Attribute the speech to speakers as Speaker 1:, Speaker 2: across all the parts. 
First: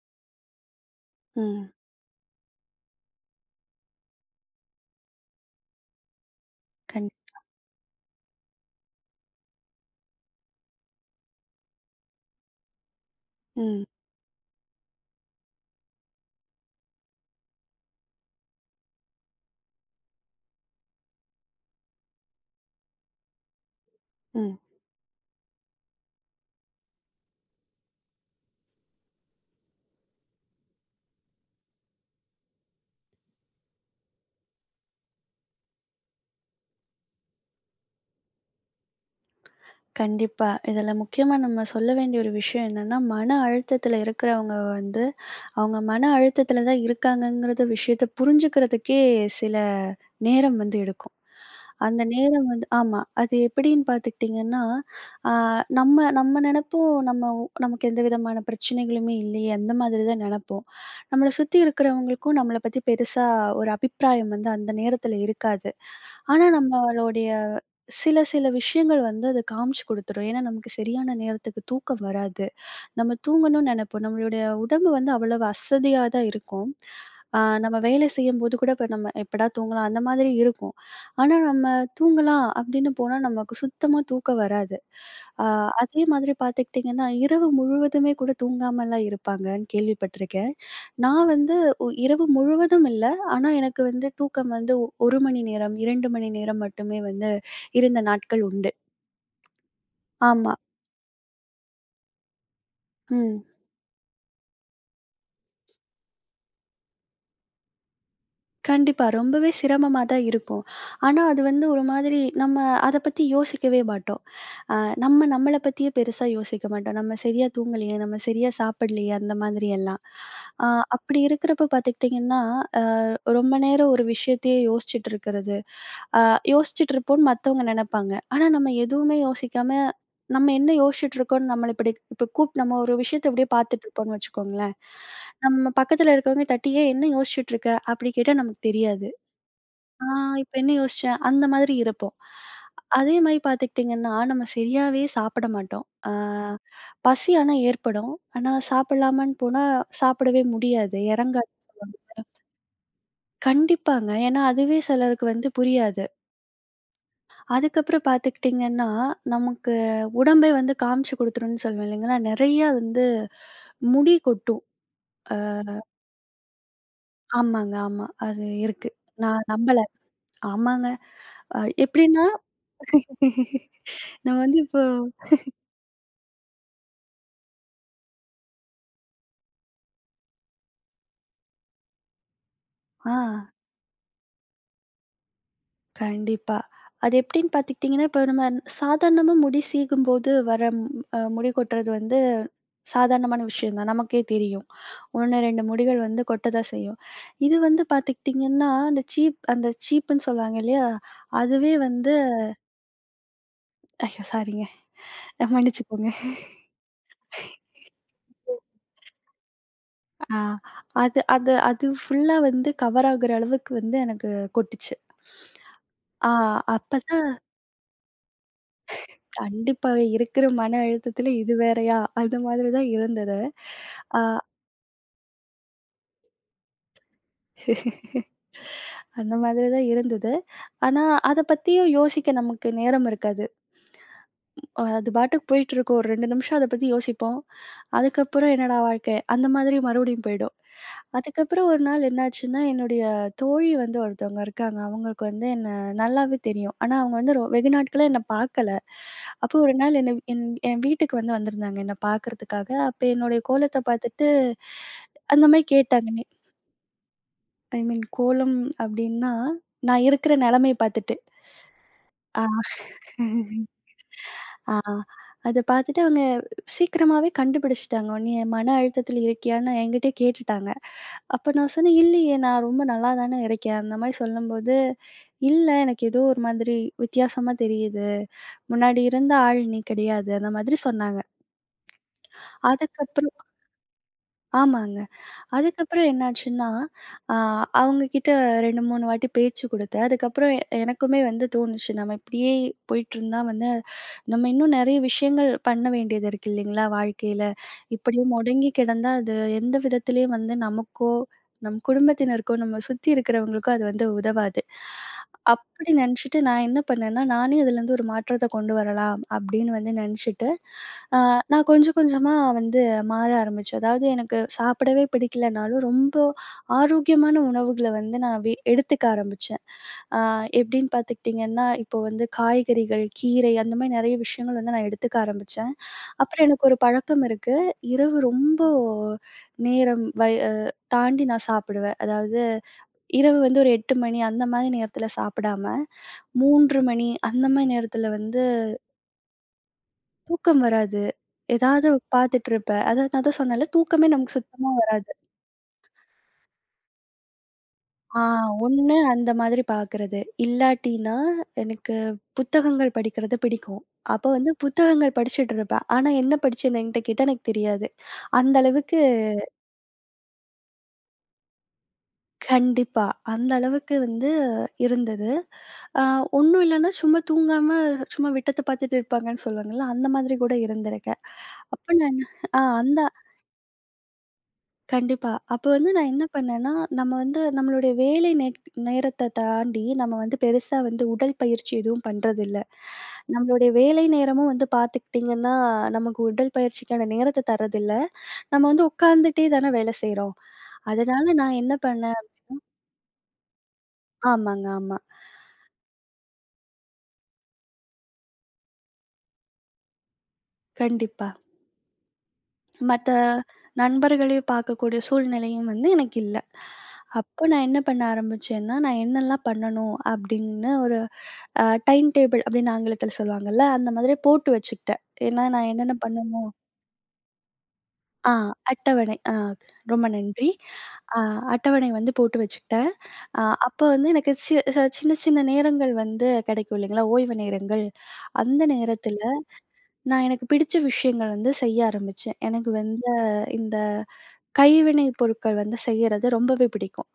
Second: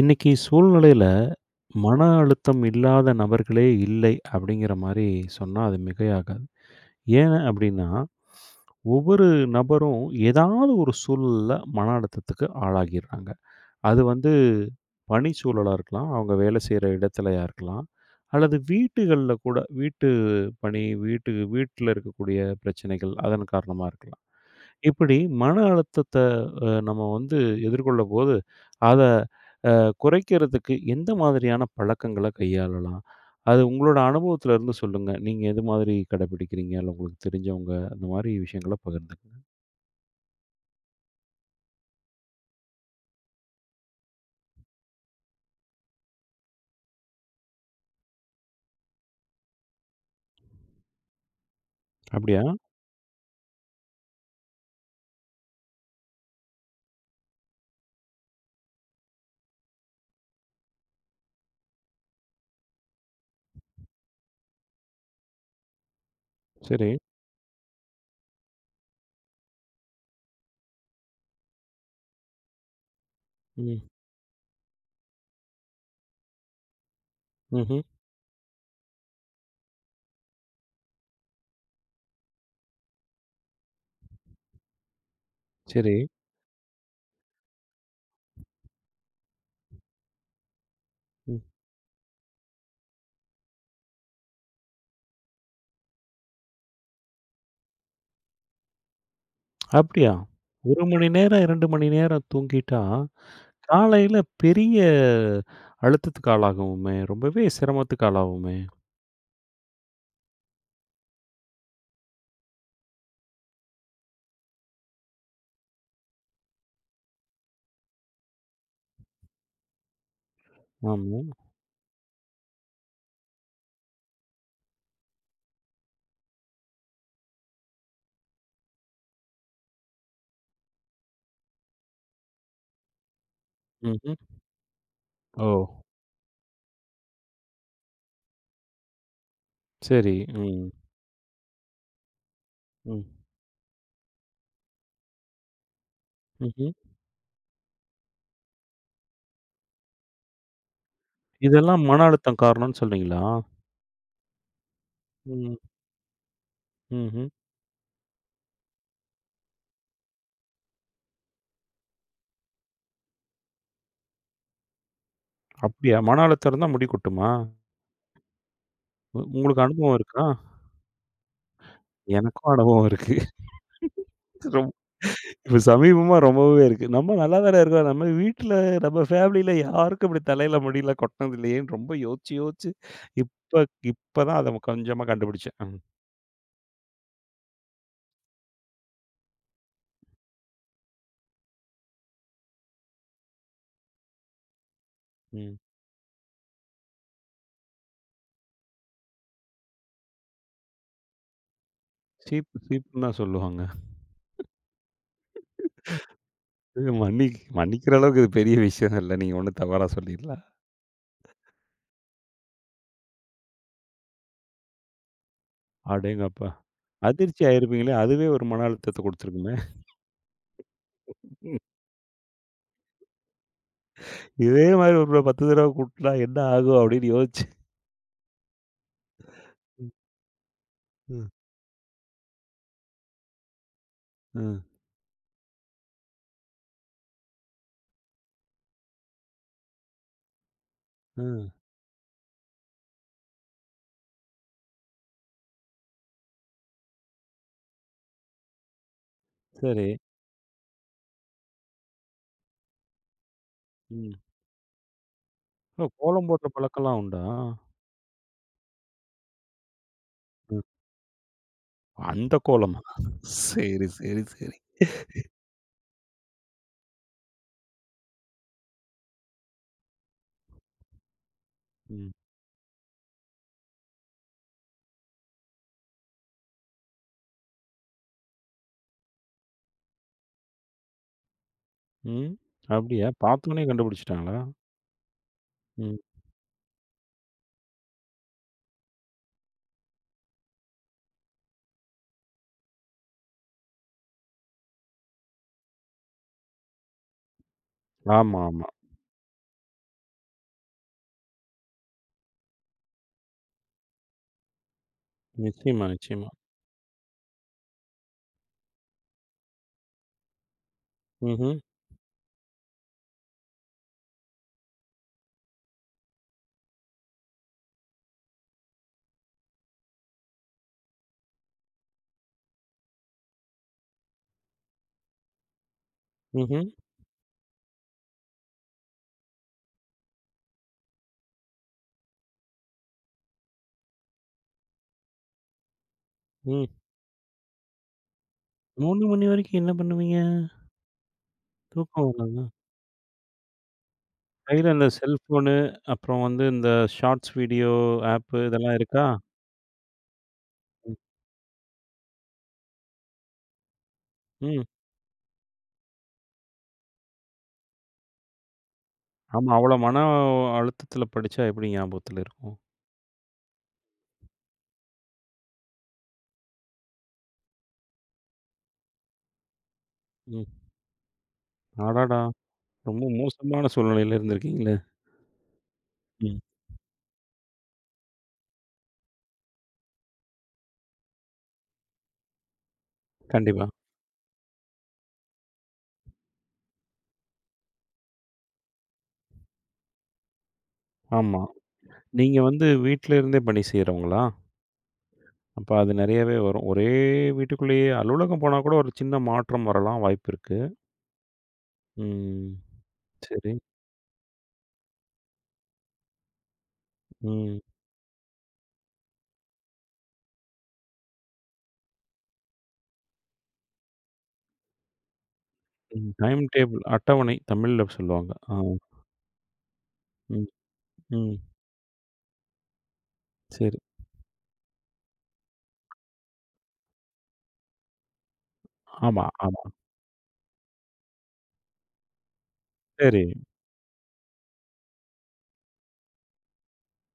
Speaker 1: இன்னைக்கு சூழ்நிலையில
Speaker 2: ம்.
Speaker 1: மன அழுத்தம் இல்லாத நபர்களே இல்லை அப்படிங்கிற மாதிரி சொன்னா அது மிகையாகாது.
Speaker 2: கண்
Speaker 1: ஏன் அப்படின்னா, ஒவ்வொரு நபரும் ஏதாவது ஒரு சூழல்ல மன அழுத்தத்துக்கு ஆளாகிறாங்க.
Speaker 2: ம்,
Speaker 1: அது வந்து பணி சூழலா இருக்கலாம், அவங்க வேலை செய்ற இடத்துலயா இருக்கலாம், அல்லது வீட்டுகள்ல கூட வீட்டு பணி, வீட்டு வீட்ல இருக்கக்கூடிய பிரச்சனைகள் அதன் காரணமா இருக்கலாம்.
Speaker 2: ம்.
Speaker 1: இப்படி மன அழுத்தத்த நம்ம வந்து எதிர்கொள்ளும்போது, அத குறைக்கிறதுக்கு எந்த மாதிரியான பழக்கங்கள கையாளலாம்? அது உங்களோட அனுபவத்துல இருந்து சொல்லுங்க. நீங்க எது மாதிரி கடைபிடிக்கிறீங்க? இல்ல உங்களுக்கு தெரிஞ்சவங்க, அந்த மாரி விஷயங்கள பகிர்ந்துக்கங்க.
Speaker 2: கண்டிப்பா. இதில முக்கியமா நம்ம சொல்ல வேண்டிய ஒரு விஷயம் என்னன்னா, மன அழுத்தத்தில இருக்கிறவங்க வந்து, அவங்க மன அழுத்தத்தில தான் இருக்காங்கங்கிறது விஷயத்த புரிஞ்சுக்கிறதுக்கே சில நேரம் வந்து எடுக்கும். அந்த
Speaker 1: அப்படியா?
Speaker 2: நேரம் வந்து ஆமா. அது எப்படின்னு பார்த்துக்கிட்டிங்கன்னா, ஆ நம்ம நம்ம நெனப்போம். நமக்கு எந்த விதமான பிரச்சனைகளுமே இல்லையே, அந்த மாதிரி தான் நெனப்போம். நம்மள சுத்தி இருக்கிறவங்களுக்கும் நம்மள பத்தி பெருசா ஒரு அபிப்பிராயம் வந்து அந்த நேரத்துல இருக்காது. ஆனா
Speaker 1: சரி.
Speaker 2: நம்மளுடைய சில சில விஷயங்கள் வந்து அது காமிச்சு குடுத்துரும். ஏன்னா நமக்கு சரியான நேரத்துக்கு தூக்கம் வராது. நம்ம தூங்கணும்னு
Speaker 1: ம்.
Speaker 2: நெனைப்போம். நம்மளுடைய உடம்பு வந்து அவ்வளவு அசதியா தான் இருக்கும். நம்ம
Speaker 1: ம்ஹ்ம்.
Speaker 2: வேலை செய்யும்போது கூட இப்ப நம்ம எப்படா தூங்கலாம் அந்த மாதிரி இருக்கும். ஆனா நம்ம தூங்கலாம் அப்படின்னு போனா நமக்கு சுத்தமா தூக்கம் வராது. ஆ
Speaker 1: சரி.
Speaker 2: அதே மாதிரி பார்த்துக்கிட்டிங்கன்னா, இரவு முழுவதுமே கூட தூங்காமலாம் இருப்பாங்கன்னு கேள்விப்பட்டிருக்கேன். நான்
Speaker 1: ம்.
Speaker 2: வந்து இரவு முழுவதும் இல்ல. ஆனா எனக்கு வந்து தூக்கம் வந்து 1 மணி நேரம், 2 மணி நேரம் மட்டுமே வந்து இருந்த நாட்கள் உண்டு.
Speaker 1: அப்படியா?
Speaker 2: ஆமா.
Speaker 1: 1 மணி நேரம், 2 மணி நேரம் தூங்கிட்டா,
Speaker 2: ம்.
Speaker 1: காலையில பெரிய அழுத்தத்துக்கு ஆளாகுவோமே! ரொம்பவே சிரமத்துக்கு ஆளாவோமே!
Speaker 2: கண்டிப்பா. ரொம்பவே சிரமமா தான் இருக்கும். ஆனா, அது வந்து ஒரு மாதிரி நம்ம அத பத்தி யோசிக்கவே மாட்டோம். அ நம்ம நம்மள பத்தியே பெருசா யோசிக்க மாட்டோம். நம்ம சரியா தூங்கலையே, நம்ம சரியா சாப்பிடலையே அந்த மாதிரி எல்லாம். அ அப்படி
Speaker 1: ஆமா.
Speaker 2: இருக்கிறப்ப பார்த்துக்கிட்டிங்கன்னா, அ ரொம்ப நேரம் ஒரு விஷயத்தையே யோசிச்சுட்டு இருக்கிறது. அ யோசிச்சுட்டு இருப்போம்னு மத்தவங்க நெனைப்பாங்க. ஆனா, நம்ம எதுவுமே யோசிக்காம நம்ம என்ன யோசிச்சுட்டு இருக்கோம்ன்னு நம்மள இப்படி இப்ப கூப் நம்ம ஒரு விஷயத்த இப்படியே பார்த்துட்டு
Speaker 1: ம்ஹ்ம்.
Speaker 2: இருப்போம்ன்னு வச்சுக்கோங்களேன்.
Speaker 1: ஓ!
Speaker 2: நம்ம பக்கத்துல இருக்கவங்க தட்டி, "ஏய் என்ன யோசிச்சுட்டு இருக்க?" அப்படி கேட்டா நமக்கு தெரியாது. "ஆ
Speaker 1: சரி.
Speaker 2: இப்ப
Speaker 1: ம்.
Speaker 2: என்ன யோசிச்சேன்?" அந்த மாதிரி இருப்போம்.
Speaker 1: ம்.
Speaker 2: அதே மாரி பார்த்துக்கிட்டிங்கன்னா, நம்ம சரியாவே சாப்பிட மாட்டோம். ஆ
Speaker 1: ம்ஹ்ம்.
Speaker 2: பசி ஆனா ஏற்படும். ஆனா சாப்பிடலாமான்னு போனா சாப்பிடவே முடியாது. இறங்காது.
Speaker 1: இதெல்லாம் மன அழுத்தம் காரணம்னு சொல்றீங்களா?
Speaker 2: கண்டிப்பாங்க. ஏன்னா அதுவே சிலருக்கு வந்து
Speaker 1: ம்.
Speaker 2: புரியாது.
Speaker 1: ம்ஹ்ம்.
Speaker 2: அதுக்கப்புறம் பார்த்துக்கிட்டிங்கன்னா, நமக்கு உடம்பே வந்து காமிச்சு குடுத்துரும்ன்னு சொல்லுவேன் இல்லைங்களா? நெறையா வந்து முடி கொட்டும்.
Speaker 1: அப்படியா? மன அழுத்தம் இருந்தா முடி கொட்டுமா?
Speaker 2: ஆமாங்க, ஆமா. அது இருக்கு. நான்
Speaker 1: உங்களுக்கு
Speaker 2: நம்பல.
Speaker 1: அனுபவம் இருக்கா?
Speaker 2: ஆமாங்க. அ எப்படின்னா,
Speaker 1: எனக்கும் அனுபவம் இருக்கு.
Speaker 2: நம்ம வந்து
Speaker 1: ரொம்
Speaker 2: இப்போ
Speaker 1: இப்ப சமீபமா ரொம்பவே இருக்கு. நம்ம நல்லா தானே இருக்கோம். நம்ம வீட்ல, நம்ம ஃபேமிலில யாருக்கும் இப்படி தலையில முடியெல்லாம் கொட்டுனது இல்லையேன்னு ரொம்ப யோசிச்சு, யோசிச்சு
Speaker 2: ஆ
Speaker 1: இப்ப இப்ப தான் அத கொஞ்சமா கண்டுபிடிச்சேன். ம்,
Speaker 2: கண்டிப்பா. அது எப்படின்னு பார்த்துக்கிட்டிங்கன்னா, இப்போ நம்ம சாதாரணமா முடி சீகும்போது வர ம் அ முடி கொட்டுறது வந்து சாதாரணமான விஷயம் தான். நமக்கே தெரியும். 1,
Speaker 1: ம்.
Speaker 2: 2 முடிகள் வந்து கொட்ட தான் செய்யும். இது வந்து பார்த்துக்கிட்டிங்கன்னா, அந்த சீப்புன்னு சொல்லுவாங்க இல்லையா? அதுவே வந்து
Speaker 1: சீப்பு சீப்புன்னு தான் சொல்லுவாங்க.
Speaker 2: ஐயோ! சாரிங்க. மன்னிச்சுக்கோங்க.
Speaker 1: இது மன்னிக்கிற அளவுக்கு இது பெரிய விஷயம் இல்ல. நீங்க ஒண்ணும் தவறா சொல்லிரல.
Speaker 2: ஆ அது அது அது ஃபுல்லா வந்து கவர் ஆகுற அளவுக்கு வந்து எனக்கு கொட்டுச்சு. ஆ
Speaker 1: அடேங்கப்பா!
Speaker 2: அப்பதான்
Speaker 1: அதிர்ச்சி ஆயிருப்பீங்களே! அதுவே ஒரு மன அழுத்தத்த குடுத்துருக்குமே!
Speaker 2: கண்டிப்பா. இருக்கிற மன அழுத்தத்துல இது வேறயா? அந்த மாதிரி தான் இருந்தது. ஆ
Speaker 1: இதே மாரி ஒரு 10 தடவ கூட்டுனா என்ன ஆகும்? அப்படின்னு யோசிச்சு
Speaker 2: அந்த மாதிரி தான் இருந்தது. ஆனா,
Speaker 1: ம்.
Speaker 2: அத பத்தியும் யோசிக்க நமக்கு நேரம் இருக்காது.
Speaker 1: ம்.
Speaker 2: அது பாட்டுக்கு போயிட்டுருக்கும். ஒரு 2 நிமிஷம் அத பத்தி யோசிப்போம். அதுக்கப்புறம் என்னடா வாழ்க்கை! அந்த மாதிரி மறுபடியும் போயிடும்.
Speaker 1: ம்.
Speaker 2: அதுக்கப்புறம் ஒரு நாள் என்னாச்சுன்னா, என்னுடைய தோழி வந்து ஒருத்தவங்க இருக்காங்க. அவங்களுக்கு வந்து என்ன நல்லாவே தெரியும். ஆனா அவங்க வந்து வெகு நாட்களா என்ன பார்க்கல. அப்போ ஒரு
Speaker 1: சரி.
Speaker 2: நாள் என் வீட்டுக்கு வந்திருந்தாங்க என்ன பார்க்கறதுக்காக. அப்ப என்னுடைய கோலத்த
Speaker 1: ம்.
Speaker 2: பார்த்துட்டு அந்த மாரி
Speaker 1: ஓ!
Speaker 2: கேட்டாங்க.
Speaker 1: கோலம் போடுற பழக்கம்லாம் உண்டா?
Speaker 2: ஐ மீன் கோலம் அப்டின்னா, நான் இருக்கிற
Speaker 1: ம்.
Speaker 2: நெலைமைய பார்த்துட்டு.
Speaker 1: அந்த
Speaker 2: ஆ.
Speaker 1: கோலமா? சரி, சரி, சரி.
Speaker 2: ஆ. அத பார்த்துட்டு அவங்க சீக்கிரமாவே கண்டுபிடிச்சுட்டாங்க. "நீ மன அழுத்தத்தில இருக்கியான்னு?" என்கிட்டயே கேட்டுட்டாங்க. அப்ப நான் சொன்னேன்,
Speaker 1: ம்.
Speaker 2: "இல்லையே நான் ரொம்ப நல்லா தானே இருக்கேன்." அந்த மாரி சொல்லும்போது, "இல்ல எனக்கு ஏதோ ஒரு மாதிரி வித்தியாசமா தெரியுது. முன்னாடி இருந்த ஆள் நீ கிடையாது." அந்த மாதிரி சொன்னாங்க.
Speaker 1: ம். அப்படியா?
Speaker 2: அதுக்கப்புறம்
Speaker 1: பார்த்தோனே கண்டுபிடிச்சுட்டாங்களா?
Speaker 2: ஆமாங்க.
Speaker 1: ம்.
Speaker 2: அதுக்கப்புறம் என்னாச்சுன்னா, அ அவங்க கிட்ட 2, 3 வாட்டி பேச்சு குடுத்தேன். அதுக்கப்புறம் எனக்குமே வந்து தோணுச்சு, நம்ம இப்படியே போயிட்டுருந்தா வந்து, நம்ம இன்னும் நெறைய விஷயங்கள் பண்ண வேண்டியது இருக்கு இல்லைங்களா? வாழ்க்கையில. இப்படியே
Speaker 1: ஆமா, ஆமா.
Speaker 2: முடங்கி கிடந்தா, அது எந்த விதத்திலயும் வந்து நமக்கோ, நம் குடும்பத்தினருக்கோ, நம்ம சுத்தி இருக்கிறவங்களுக்கோ அது வந்து உதவாது.
Speaker 1: நிச்சயமா,
Speaker 2: அப்படி
Speaker 1: நிச்சயமா.
Speaker 2: நெனச்சுட்டு நான் என்ன பண்ணேன்னா, நானே அதுலேருந்து ஒரு மாற்றத்த கொண்டு வரலாம் அப்படின்னு வந்து நெனச்சுட்டு, அ
Speaker 1: ம்ஹ்ம்.
Speaker 2: நான் கொஞ்சம் கொஞ்சமா வந்து மாற ஆரம்பிச்சேன். அதாவது எனக்கு சாப்பிடவே பிடிக்கலனாலும், ரொம்ப ஆரோக்கியமான உணவுகள வந்து நான் எடுத்துக்க ஆரம்பிச்சேன். அ எப்படின்னு பார்த்துக்கிட்டிங்கன்னா, இப்போ வந்து காய்கறிகள், கீரை அந்த மாரி நெறைய விஷயங்கள் வந்து நான் எடுத்துக்க ஆரம்பிச்சேன். அப்புறம்
Speaker 1: ம்ஹ்ம்.
Speaker 2: எனக்கு ஒரு பழக்கம் இருக்கு. இரவு ரொம்ப நேரம் வய் அ தாண்டி நான் சாப்பிடுவேன். அதாவது இரவு வந்து ஒரு 8 மணி அந்த மாரி நேரத்தில சாப்பிடாம,
Speaker 1: ம்.
Speaker 2: 3 மணி அந்த மாரி நேரத்தில வந்து
Speaker 1: 3 மணி வரைக்கும் என்ன பண்ணுவீங்க?
Speaker 2: தூக்கம் வராது. ஏதாவது
Speaker 1: தூக்கம் வராதா?
Speaker 2: பார்த்துட்டு இருப்பேன். அதான் நான் தான் சொன்னேன்ல, தூக்கமே நமக்கு
Speaker 1: கையில
Speaker 2: சுத்தமா
Speaker 1: இந்த
Speaker 2: வராது.
Speaker 1: செல்ஃபோனு, அப்புறம் வந்து இந்த ஷார்ட்ஸ் வீடியோ
Speaker 2: ஆ
Speaker 1: ஆப்பு இதெல்லாம்
Speaker 2: ஒண்ணு
Speaker 1: இருக்கா?
Speaker 2: அந்த மாதிரி பார்க்கறது.
Speaker 1: ம்.
Speaker 2: இல்லாட்டினா, எனக்கு புத்தகங்கள் படிக்கிறது பிடிக்கும். அப்ப வந்து
Speaker 1: ம்.
Speaker 2: புத்தகங்கள் படிச்சுட்டு இருப்பேன். ஆனா என்ன படிச்சேன்னு என்கிட்ட கேட்டா எனக்கு தெரியாது. அந்த அளவுக்கு
Speaker 1: ஆமா. அவ்வளோ மன அழுத்தத்தில படிச்சா எப்படி ஞாபகத்தில இருக்கும்?
Speaker 2: கண்டிப்பா. அந்த அளவுக்கு வந்து இருந்தது. ஆ ஒண்ணும் இல்லன்னா, சும்மா தூங்காம சும்மா விட்டத்த பார்த்துட்டு இருப்பாங்கன்னு சொல்லுவாங்கல்ல, அந்த மாதிரி
Speaker 1: ம்.
Speaker 2: கூட இருந்திருக்கேன். அப்ப நான்
Speaker 1: அடடா!
Speaker 2: ஆ அந்த
Speaker 1: ரொம்ப மோசமான சூழ்நிலையில இருந்திருக்கீங்களே!
Speaker 2: கண்டிப்பா. அப்ப வந்து நான் என்ன
Speaker 1: ம்.
Speaker 2: பண்ணேன்னா, நம்ம வந்து நம்மளுடைய வேலை நேரத்த தாண்டி, நம்ம வந்து பெருசா வந்து உடல் பயிற்சி எதுவும் பண்றதில்ல.
Speaker 1: கண்டிப்பா.
Speaker 2: நம்மளுடைய வேலை நேரமும் வந்து பார்த்துக்கிட்டிங்கன்னா, நமக்கு உடல் பயிற்சிக்கான நேரத்த தர்றதில்ல. நம்ம வந்து உட்காந்துட்டே தானே வேலை செய்றோம். அதனால
Speaker 1: ஆமா.
Speaker 2: நான் என்ன பண்ணேன்
Speaker 1: நீங்க வந்து வீட்ல இருந்தே பணி செய்றவங்களா?
Speaker 2: ஆமாங்க, ஆமா.
Speaker 1: அப்ப அது நெறையவே வரும். ஒரே வீட்டுக்குள்ளேயே அலுவலகம் போனா கூட ஒரு சின்ன மாற்றம் வரலாம் வாய்ப்பு இருக்கு.
Speaker 2: கண்டிப்பா.
Speaker 1: ம்.
Speaker 2: மத்த
Speaker 1: சரி.
Speaker 2: நண்பர்களையும் பார்க்கக்கூடிய சூழ்நிலையும் வந்து எனக்கு இல்ல. அப்போ
Speaker 1: ம்.
Speaker 2: நான் என்ன பண்ண ஆரம்பிச்சேன்னா, நான் என்னெல்லாம் பண்ணணும் அப்படின்னு ஒரு டைம் டேபிள் அப்படின்னு ஆங்கிலத்தில சொல்லுவாங்கல்ல, அந்த மாதிரி போட்டு வச்சுக்கிட்டேன். ஏன்னா நான் என்னென்ன
Speaker 1: ம். டைம்
Speaker 2: பண்ணணுமோ
Speaker 1: டேபிள் அட்டவணை தமிழ்ல சொல்லுவாங்க.
Speaker 2: ஆ
Speaker 1: ஆ.
Speaker 2: அட்டவணை. ரொம்ப
Speaker 1: ம்.
Speaker 2: நன்றி. ஆ
Speaker 1: ம்.
Speaker 2: அட்டவணை வந்து போட்டு வச்சுக்கிட்டேன். அ
Speaker 1: சரி.
Speaker 2: அப்போ வந்து எனக்கு சி ச சின்ன சின்ன நேரங்கள் வந்து கிடைக்கும் இல்லைங்களா, ஓய்வு நேரங்கள். அந்த நேரத்தில
Speaker 1: ஆமா, ஆமா.
Speaker 2: நான் எனக்கு பிடிச்ச விஷயங்கள் வந்து செய்ய ஆரம்பிச்சேன். எனக்கு வந்து
Speaker 1: சரி.
Speaker 2: இந்த கைவினை பொருட்கள் வந்து செய்யறது ரொம்பவே பிடிக்கும்.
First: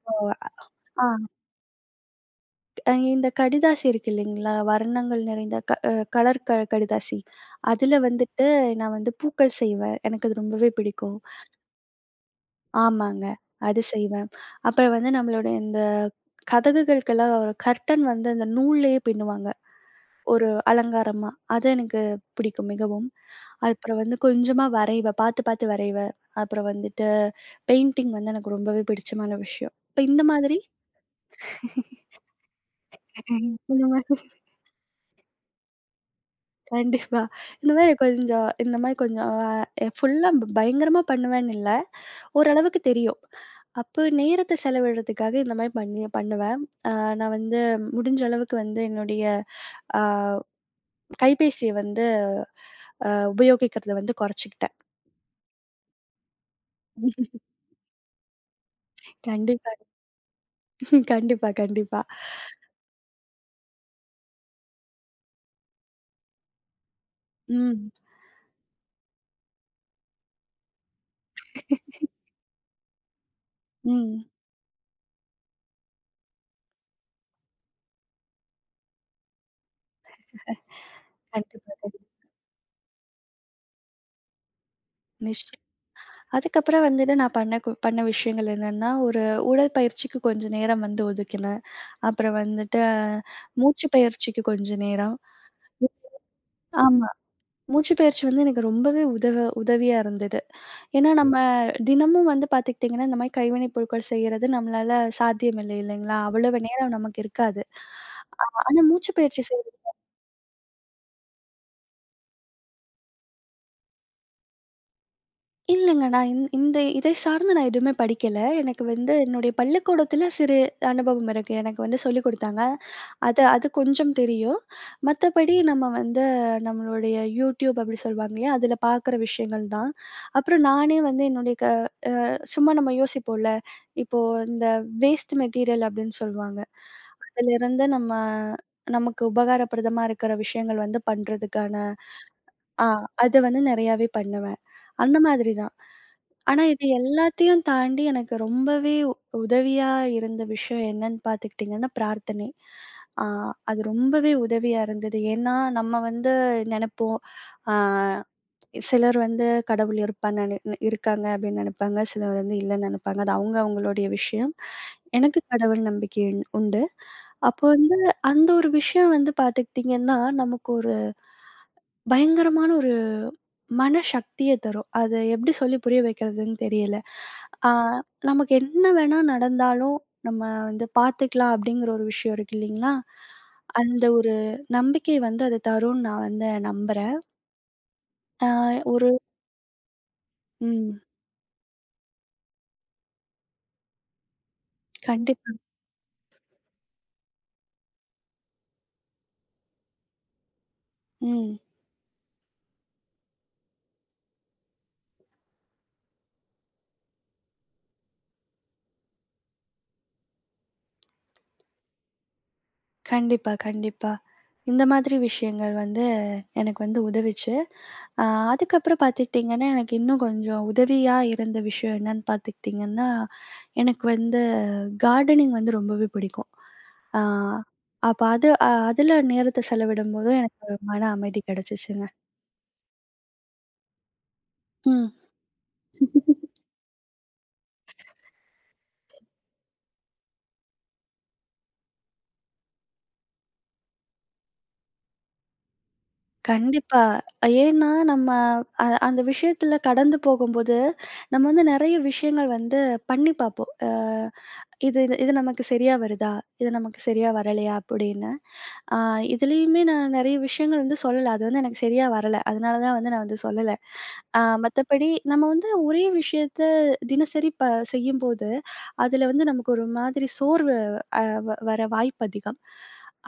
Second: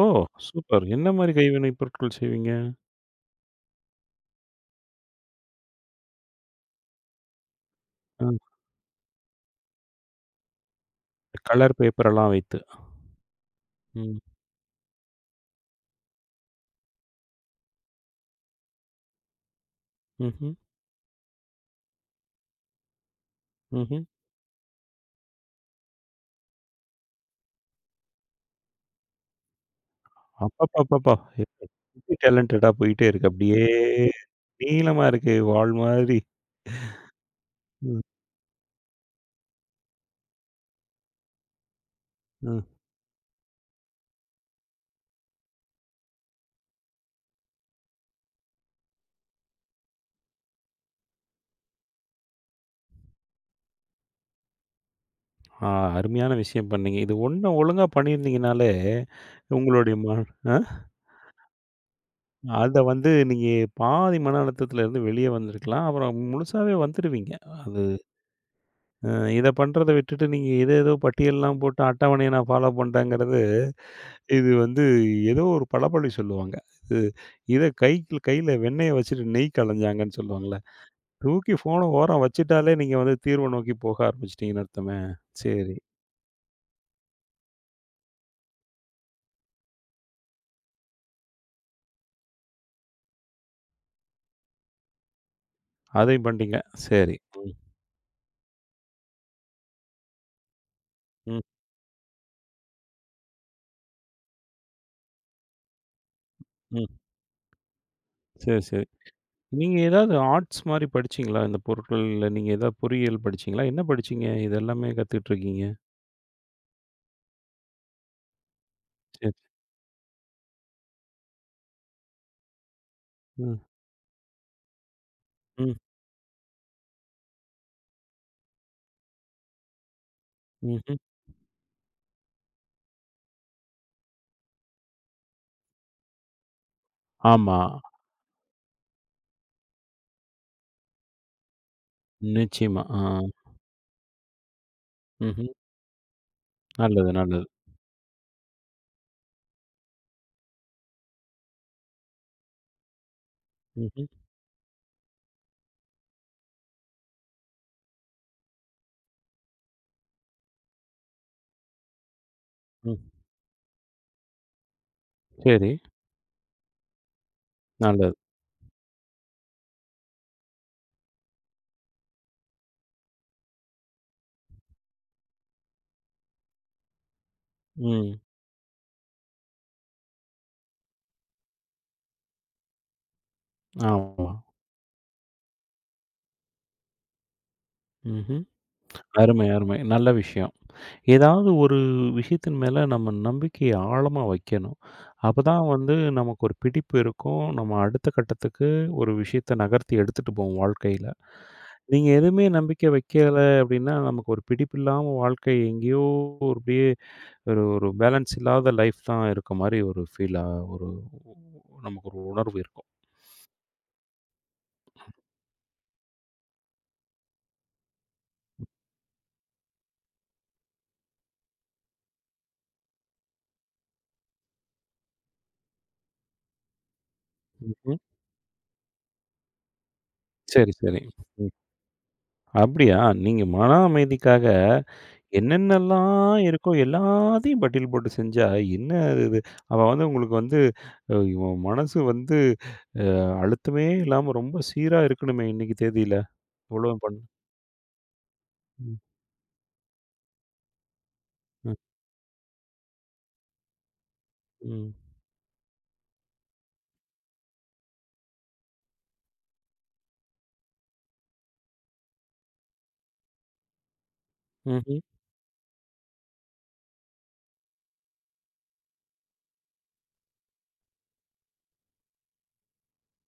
Speaker 1: ஓ! சூப்பர்.
Speaker 2: ஆ.
Speaker 1: என்ன மாரி கைவினை பொருட்கள் செய்வீங்க?
Speaker 2: இந்த கடிதாசி இருக்கு இல்லைங்களா? வர்ணங்கள் நிறைந்த க அ கலர் கடிதாசி. அதுல
Speaker 1: அ
Speaker 2: வந்துட்டு நான் வந்து பூக்கள் செய்வேன். எனக்கு அது ரொம்பவே பிடிக்கும்.
Speaker 1: கலர் பேப்பர் எல்லாம் வைத்து.
Speaker 2: ஆமாங்க. அது
Speaker 1: ம்.
Speaker 2: செய்வேன். அப்புறம் வந்து நம்மளுடைய இந்த கதகுகளுக்கெல்லாம் ஒரு கர்டன் வந்து அந்த நூல்லயே பின்னுவாங்க. ஒரு
Speaker 1: ம்ஹ்ம்.
Speaker 2: அலங்காரமா. அது எனக்கு பிடிக்கும் மிகவும். அப்புறம்
Speaker 1: ம்ஹ்ம்.
Speaker 2: வந்து கொஞ்சமா வரைவேன். பார்த்து பார்த்து வரைவேன். அப்புறம் வந்துட்டு பெயிண்டிங் வந்து எனக்கு ரொம்பவே பிடிச்சமான விஷயம். இப்ப இந்த மாதிரி
Speaker 1: அப்பப்பப்பப்பா! எப்படி டேலண்டடா போயிட்டே இருக்கு.
Speaker 2: ம்.
Speaker 1: அப்படியே நீளமா இருக்கு வால் மாதிரி.
Speaker 2: கண்டிப்பா. இந்த மாரி
Speaker 1: ம்,
Speaker 2: கொஞ்சம் இந்த மாரி கொஞ்சம் ஃபுல்லா பயங்கரமா பண்ணுவேன்னு இல்ல.
Speaker 1: ம்.
Speaker 2: ஓரளவுக்கு தெரியும். அப்போ நேரத்த செலவிடுறதுக்காக இந்த மாரி பண்ணி பண்ணுவேன். அ நான் வந்து முடிஞ்ச அளவுக்கு வந்து என்னுடைய அ கைபேசிய வந்து உபயோகிக்கிறத வந்து குறைச்சுக்கிட்டேன்.
Speaker 1: ஆ அருமையான விஷயம் பண்ணீங்க. இது ஒண்ணு ஒழுங்கா பண்ணியிருந்தீங்கனாலே,
Speaker 2: கண்டிப்பா,
Speaker 1: உங்களுடைய ம அ
Speaker 2: கண்டிப்பா, கண்டிப்பா.
Speaker 1: அத வந்து நீங்க பாதி மன அழுத்தத்துல இருந்து வெளிய வந்திருக்கலாம். அப்புறம் முழுசாவே வந்துருவீங்க. அது
Speaker 2: ம்,
Speaker 1: அ இத பண்றத விட்டுட்டு நீங்க ஏதோ பட்டியல்லாம் போட்டு அட்டவணைய நான் ஃபாலோ பண்றேங்கிறது,
Speaker 2: ம்.
Speaker 1: இது வந்து ஏதோ ஒரு பழமொழி சொல்லுவாங்க. இது இத கை கையில வெண்ணெய வச்சுட்டு நெய் கலஞ்சாங்கன்னு சொல்லுவாங்கல்ல. தூக்கி
Speaker 2: கண்டிப்பா,
Speaker 1: ஃபோன
Speaker 2: கண்டிப்பா.
Speaker 1: ஓரம் வச்சுட்டாலே, நீங்க வந்து தீர்வ நோக்கி போக ஆரம்பிச்சுட்டீங்கன்னு அர்த்தமே!
Speaker 2: நிச்சயம்.
Speaker 1: சரி.
Speaker 2: அதுக்கப்புறம் வந்துட்டு நான் பண்ண விஷயங்கள் என்னன்னா, ஒரு உடற்பயிற்சிக்கு கொஞ்சம் நேரம் வந்து ஒதுக்கினேன். அப்புறம் வந்துட்டு மூச்சு பயிற்சிக்கு கொஞ்ச நேரம்.
Speaker 1: அதையும் பண்ணிட்டீங்க.
Speaker 2: ஆமா.
Speaker 1: சரி.
Speaker 2: மூச்சு பயிற்சி வந்து எனக்கு ரொம்பவே உதவியா இருந்தது. ஏன்னா நம்ம
Speaker 1: ம்,
Speaker 2: தினமும் வந்து பார்த்துக்கிட்டீங்கன்னா, இந்த மாரி கைவினை பொருட்கள் செய்யறது நம்மளால சாத்தியம் இல்லை இல்லைங்களா? அவ்வளவு
Speaker 1: ம்.
Speaker 2: நேரம் நமக்கு இருக்காது.
Speaker 1: சரி,
Speaker 2: ஆனா
Speaker 1: சரி.
Speaker 2: மூச்சு பயிற்சி செய்றது
Speaker 1: நீங்க ஏதாவது ஆர்ட்ஸ் மாரி படிச்சீங்களா? இந்த பொருட்கள்ல நீங்க ஏதாவது பொறியியல் படிச்சீங்களா? என்ன படிச்சீங்க? இது எல்லாமே கத்துக்கிட்டு இருக்கீங்க.
Speaker 2: இல்லங்க. நான் இந்த இதை சார்ந்து நான் எதுவுமே படிக்கல. எனக்கு வந்து
Speaker 1: சரி.
Speaker 2: என்னுடைய பள்ளிக்கூடத்துல சிறு அனுபவம் இருக்கு. எனக்கு வந்து சொல்லிக் குடுத்தாங்க. அது
Speaker 1: ம்,
Speaker 2: அது கொஞ்சம் தெரியும். மத்தபடி
Speaker 1: ம்,
Speaker 2: நம்ம வந்து நம்மளுடைய YouTube அப்படி சொல்வாங்க இல்லையா? அதுல பார்க்குற விஷயங்கள் தான். அப்புறம்
Speaker 1: ம்ஹ்ம்.
Speaker 2: நானே வந்து என்னுடைய சும்மா நம்ம யோசிப்போம்ல. இப்போ இந்த வேஸ்ட் மெட்டீரியல் அப்படின்னு சொல்லுவாங்க.
Speaker 1: ஆமா.
Speaker 2: அதிலிருந்து நம்ம நமக்கு உபகாரப்பிரதமா இருக்கிற விஷயங்கள் வந்து பண்றதுக்கான
Speaker 1: நிச்சயமா.
Speaker 2: ஆ
Speaker 1: ஆ.
Speaker 2: அது வந்து நெறையாவே பண்ணுவேன். அந்த
Speaker 1: ம்ஹ்ம்.
Speaker 2: மாதிரி தான். ஆனா இது
Speaker 1: நல்லது, நல்லது.
Speaker 2: எல்லாத்தையும் தாண்டி எனக்கு ரொம்பவே உதவியா இருந்த விஷயம் என்னன்னு பார்த்துக்கிட்டிங்கன்னா, பிரார்த்தனை. ஆ அது
Speaker 1: ம்ஹ்ம்.
Speaker 2: ரொம்பவே உதவியா இருந்தது. ஏன்னா, நம்ம வந்து நெனைப்போம். ஆ சிலர் வந்து கடவுள் இருப்பான்னு நென ந இருக்காங்க அப்படின்னு நெனைப்பாங்க. சிலர் வந்து இல்லன்னு
Speaker 1: ம்.
Speaker 2: நெனைப்பாங்க. அது அவங்க அவங்களுடைய விஷயம். எனக்கு
Speaker 1: சரி.
Speaker 2: கடவுள் நம்பிக்கை உண்டு. அப்போ வந்து
Speaker 1: நல்லது.
Speaker 2: அந்த ஒரு விஷயம் வந்து பார்த்துக்கிட்டிங்கன்னா, நமக்கு ஒரு பயங்கரமான ஒரு மனசக்திய தரும். அத எப்படி சொல்லி புரிய வைக்கிறதுன்னு தெரியல. ஆ
Speaker 1: ம்.
Speaker 2: நமக்கு என்ன வேணா நடந்தாலும், நம்ம வந்து பார்த்துக்கலாம் அப்படிங்கிற ஒரு விஷயம் இருக்கு இல்லைங்களா? அந்த
Speaker 1: ஆமா.
Speaker 2: ஒரு நம்பிக்கை வந்து அது தரும்ன்னு நான் வந்து நம்புறேன்.
Speaker 1: ம்ஹ்ம்.
Speaker 2: ஆ ஒரு
Speaker 1: அருமை, அருமை. நல்ல விஷயம்.
Speaker 2: ம்.
Speaker 1: ஏதாவது ஒரு விஷயத்தின் மேல நம்ம நம்பிக்கைய ஆழமா வைக்கணும்.
Speaker 2: கண்டிப்பா.
Speaker 1: அப்பதான் வந்து நமக்கு ஒரு பிடிப்பு இருக்கும். நம்ம அடுத்த கட்டத்துக்கு ஒரு விஷயத்த நகர்த்தி எடுத்துட்டு போவோம் வாழ்க்கையில.
Speaker 2: ம்.
Speaker 1: நீங்க எதுவுமே நம்பிக்கை வைக்கல அப்படின்னா, நமக்கு ஒரு பிடிப்பில்லாம வாழ்க்கை எங்கேயோ ஒரு அப்படியே ஒரு ஒரு பேலன்ஸ் இல்லாத லைஃப் தான் இருக்க மாரி ஒரு ஃபீலா ஒரு நமக்கு ஒரு உணர்வு இருக்கும்.
Speaker 2: கண்டிப்பா, கண்டிப்பா. இந்த மாதிரி விஷயங்கள் வந்து எனக்கு வந்து உதவிச்சு. அ அதுக்கப்புறம் பார்த்துக்கிட்டிங்கன்னா, எனக்கு இன்னும் கொஞ்சம் உதவியா இருந்த விஷயம் என்னன்னு பார்த்துக்கிட்டிங்கன்னா, எனக்கு வந்து கார்டனிங் வந்து ரொம்பவே பிடிக்கும். ஆ
Speaker 1: ம்ஹ்ம்.
Speaker 2: அப்ப அதுல நேரத்த செலவிடும்போது எனக்கு
Speaker 1: சரி,
Speaker 2: ஒரு
Speaker 1: சரி.
Speaker 2: மன அமைதி கிடைச்சுச்சுங்க.
Speaker 1: அப்படியா? நீங்க மன அமைதிக்காக
Speaker 2: ம்.
Speaker 1: என்னென்னலாம் இருக்கோ எல்லாத்தையும் பட்டியல் போட்டு செஞ்சா, என்ன அது இது? அவ வந்து உங்களுக்கு வந்து இவன் மனசு வந்து அ அழுத்தமே இல்லாம ரொம்ப சீரா இருக்கணுமே இன்னைக்கு தேதியில.
Speaker 2: கண்டிப்பா.
Speaker 1: இவ்வளவும் பண்ணு
Speaker 2: ஏன்னா நம்ம
Speaker 1: ம்,
Speaker 2: அந்த விஷயத்துல கடந்து போகும்போது, நம்ம வந்து
Speaker 1: ம்,
Speaker 2: நெறைய விஷயங்கள் வந்து பண்ணி பார்ப்போம்.
Speaker 1: ம்.
Speaker 2: இது இது இது நமக்கு சரியா வருதா? இது நமக்கு சரியா வரலையா? அப்படின்னு. ஆ இதுலயுமே நான் நெறைய விஷயங்கள் வந்து சொல்லல. அது வந்து எனக்கு சரியா வரல. அதனால தான் வந்து நான் வந்து சொல்லல.
Speaker 1: ம்ஹ்ம்,
Speaker 2: மத்தபடி நம்ம வந்து ஒரே விஷயத்த தினசரி செய்யும்போது, அதுல வந்து நமக்கு ஒரு மாதிரி சோர்வு அ வ வர வாய்ப்பு அதிகம்.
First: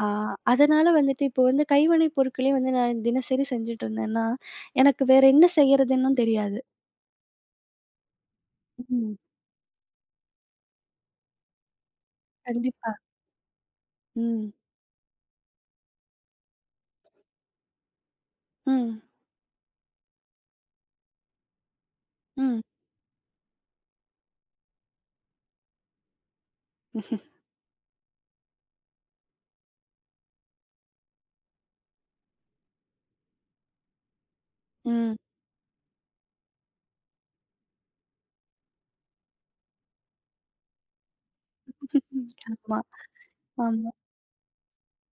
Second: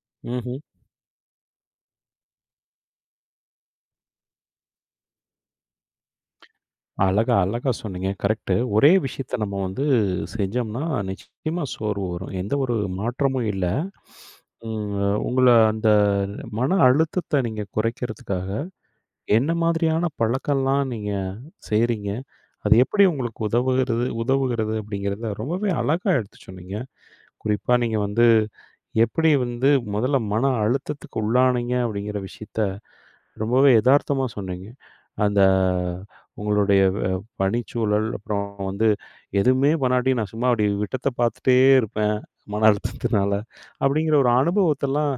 Speaker 2: ஆ
Speaker 1: ம்ஹ்ம்.
Speaker 2: அதனால வந்துட்டு இப்போ வந்து கைவினை பொருட்களே வந்து நான் தினசரி செஞ்சுட்டு இருந்தேன்னா, எனக்கு வேற என்ன செய்யறதுன்னும் தெரியாது.
Speaker 1: அழகா, அழகா சொன்னீங்க. கரெக்ட்டு. ஒரே
Speaker 2: ம்.
Speaker 1: விஷயத்த நம்ம வந்து செஞ்சோம்னா, நிச்சயமா சோர்வு வரும். எந்த ஒரு
Speaker 2: கண்டிப்பா.
Speaker 1: மாற்றமும் இல்ல.
Speaker 2: ம்.
Speaker 1: உங்கள அந்த மன அழுத்தத்த நீங்க குறைக்கிறதுக்காக,
Speaker 2: ம்.
Speaker 1: என்ன மாதிரியான பழக்கம்லாம் நீங்க செய்றீங்க?
Speaker 2: ம்.
Speaker 1: அது எப்படி உங்களுக்கு உதவுகிறது உதவுகிறது அப்படிங்கிறத ரொம்பவே அழகா எடுத்து சொன்னீங்க. குறிப்பா நீங்க வந்து எப்படி வந்து முதல்ல மன அழுத்தத்துக்கு உள்ளானீங்க அப்படிங்கிற விஷயத்த ரொம்பவே எதார்த்தமா சொன்னீங்க.
Speaker 2: ம்.
Speaker 1: அந்த உங்களுடைய அ பணிச்சூழல், அப்புறம் வந்து எதுவுமே பண்ணாட்டி நான் சும்மா அப்படி விட்டத்த பார்த்துட்டே இருப்பேன். மன
Speaker 2: ஆமா.
Speaker 1: அழுத்தத்தினால
Speaker 2: ஆமா.
Speaker 1: அப்படிங்கிற ஒரு அனுபவத்தெல்லாம்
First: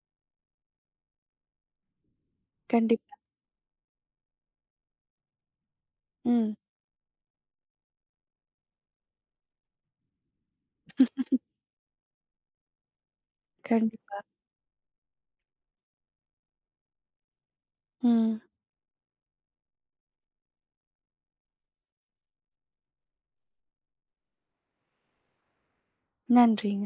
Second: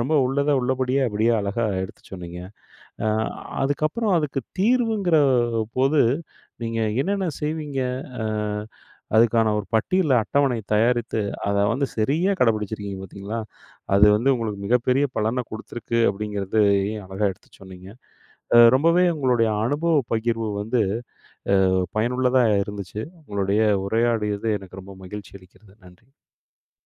Speaker 1: ரொம்ப உள்ளத உள்ளபடியே அப்படியே அழகா எடுத்து சொன்னீங்க. அ
Speaker 2: கண்டிப்பா.
Speaker 1: அதுக்கப்புறம் அதுக்கு தீர்வுங்கிற போது,
Speaker 2: ம்.
Speaker 1: நீங்க என்னென்ன செய்வீங்க? அ அதுக்கான ஒரு பட்டியல் அட்டவணை தயாரித்து, அத வந்து சரியா கடைபிடிச்சிருக்கீங்க பார்த்தீங்களா? அது
Speaker 2: கண்டிப்பா.
Speaker 1: வந்து உங்களுக்கு மிகப்பெரிய பலன குடுத்துருக்கு அப்படிங்கிறதையும் அழகா எடுத்து சொன்னீங்க.
Speaker 2: ம்.
Speaker 1: ரொம்பவே உங்களுடைய அனுபவ பகிர்வு வந்து பயனுள்ளதா இருந்துச்சு. உங்களுடைய உரையாடியது எனக்கு ரொம்ப மகிழ்ச்சி அளிக்கிறது. நன்றி.
Speaker 2: நன்றிங்க.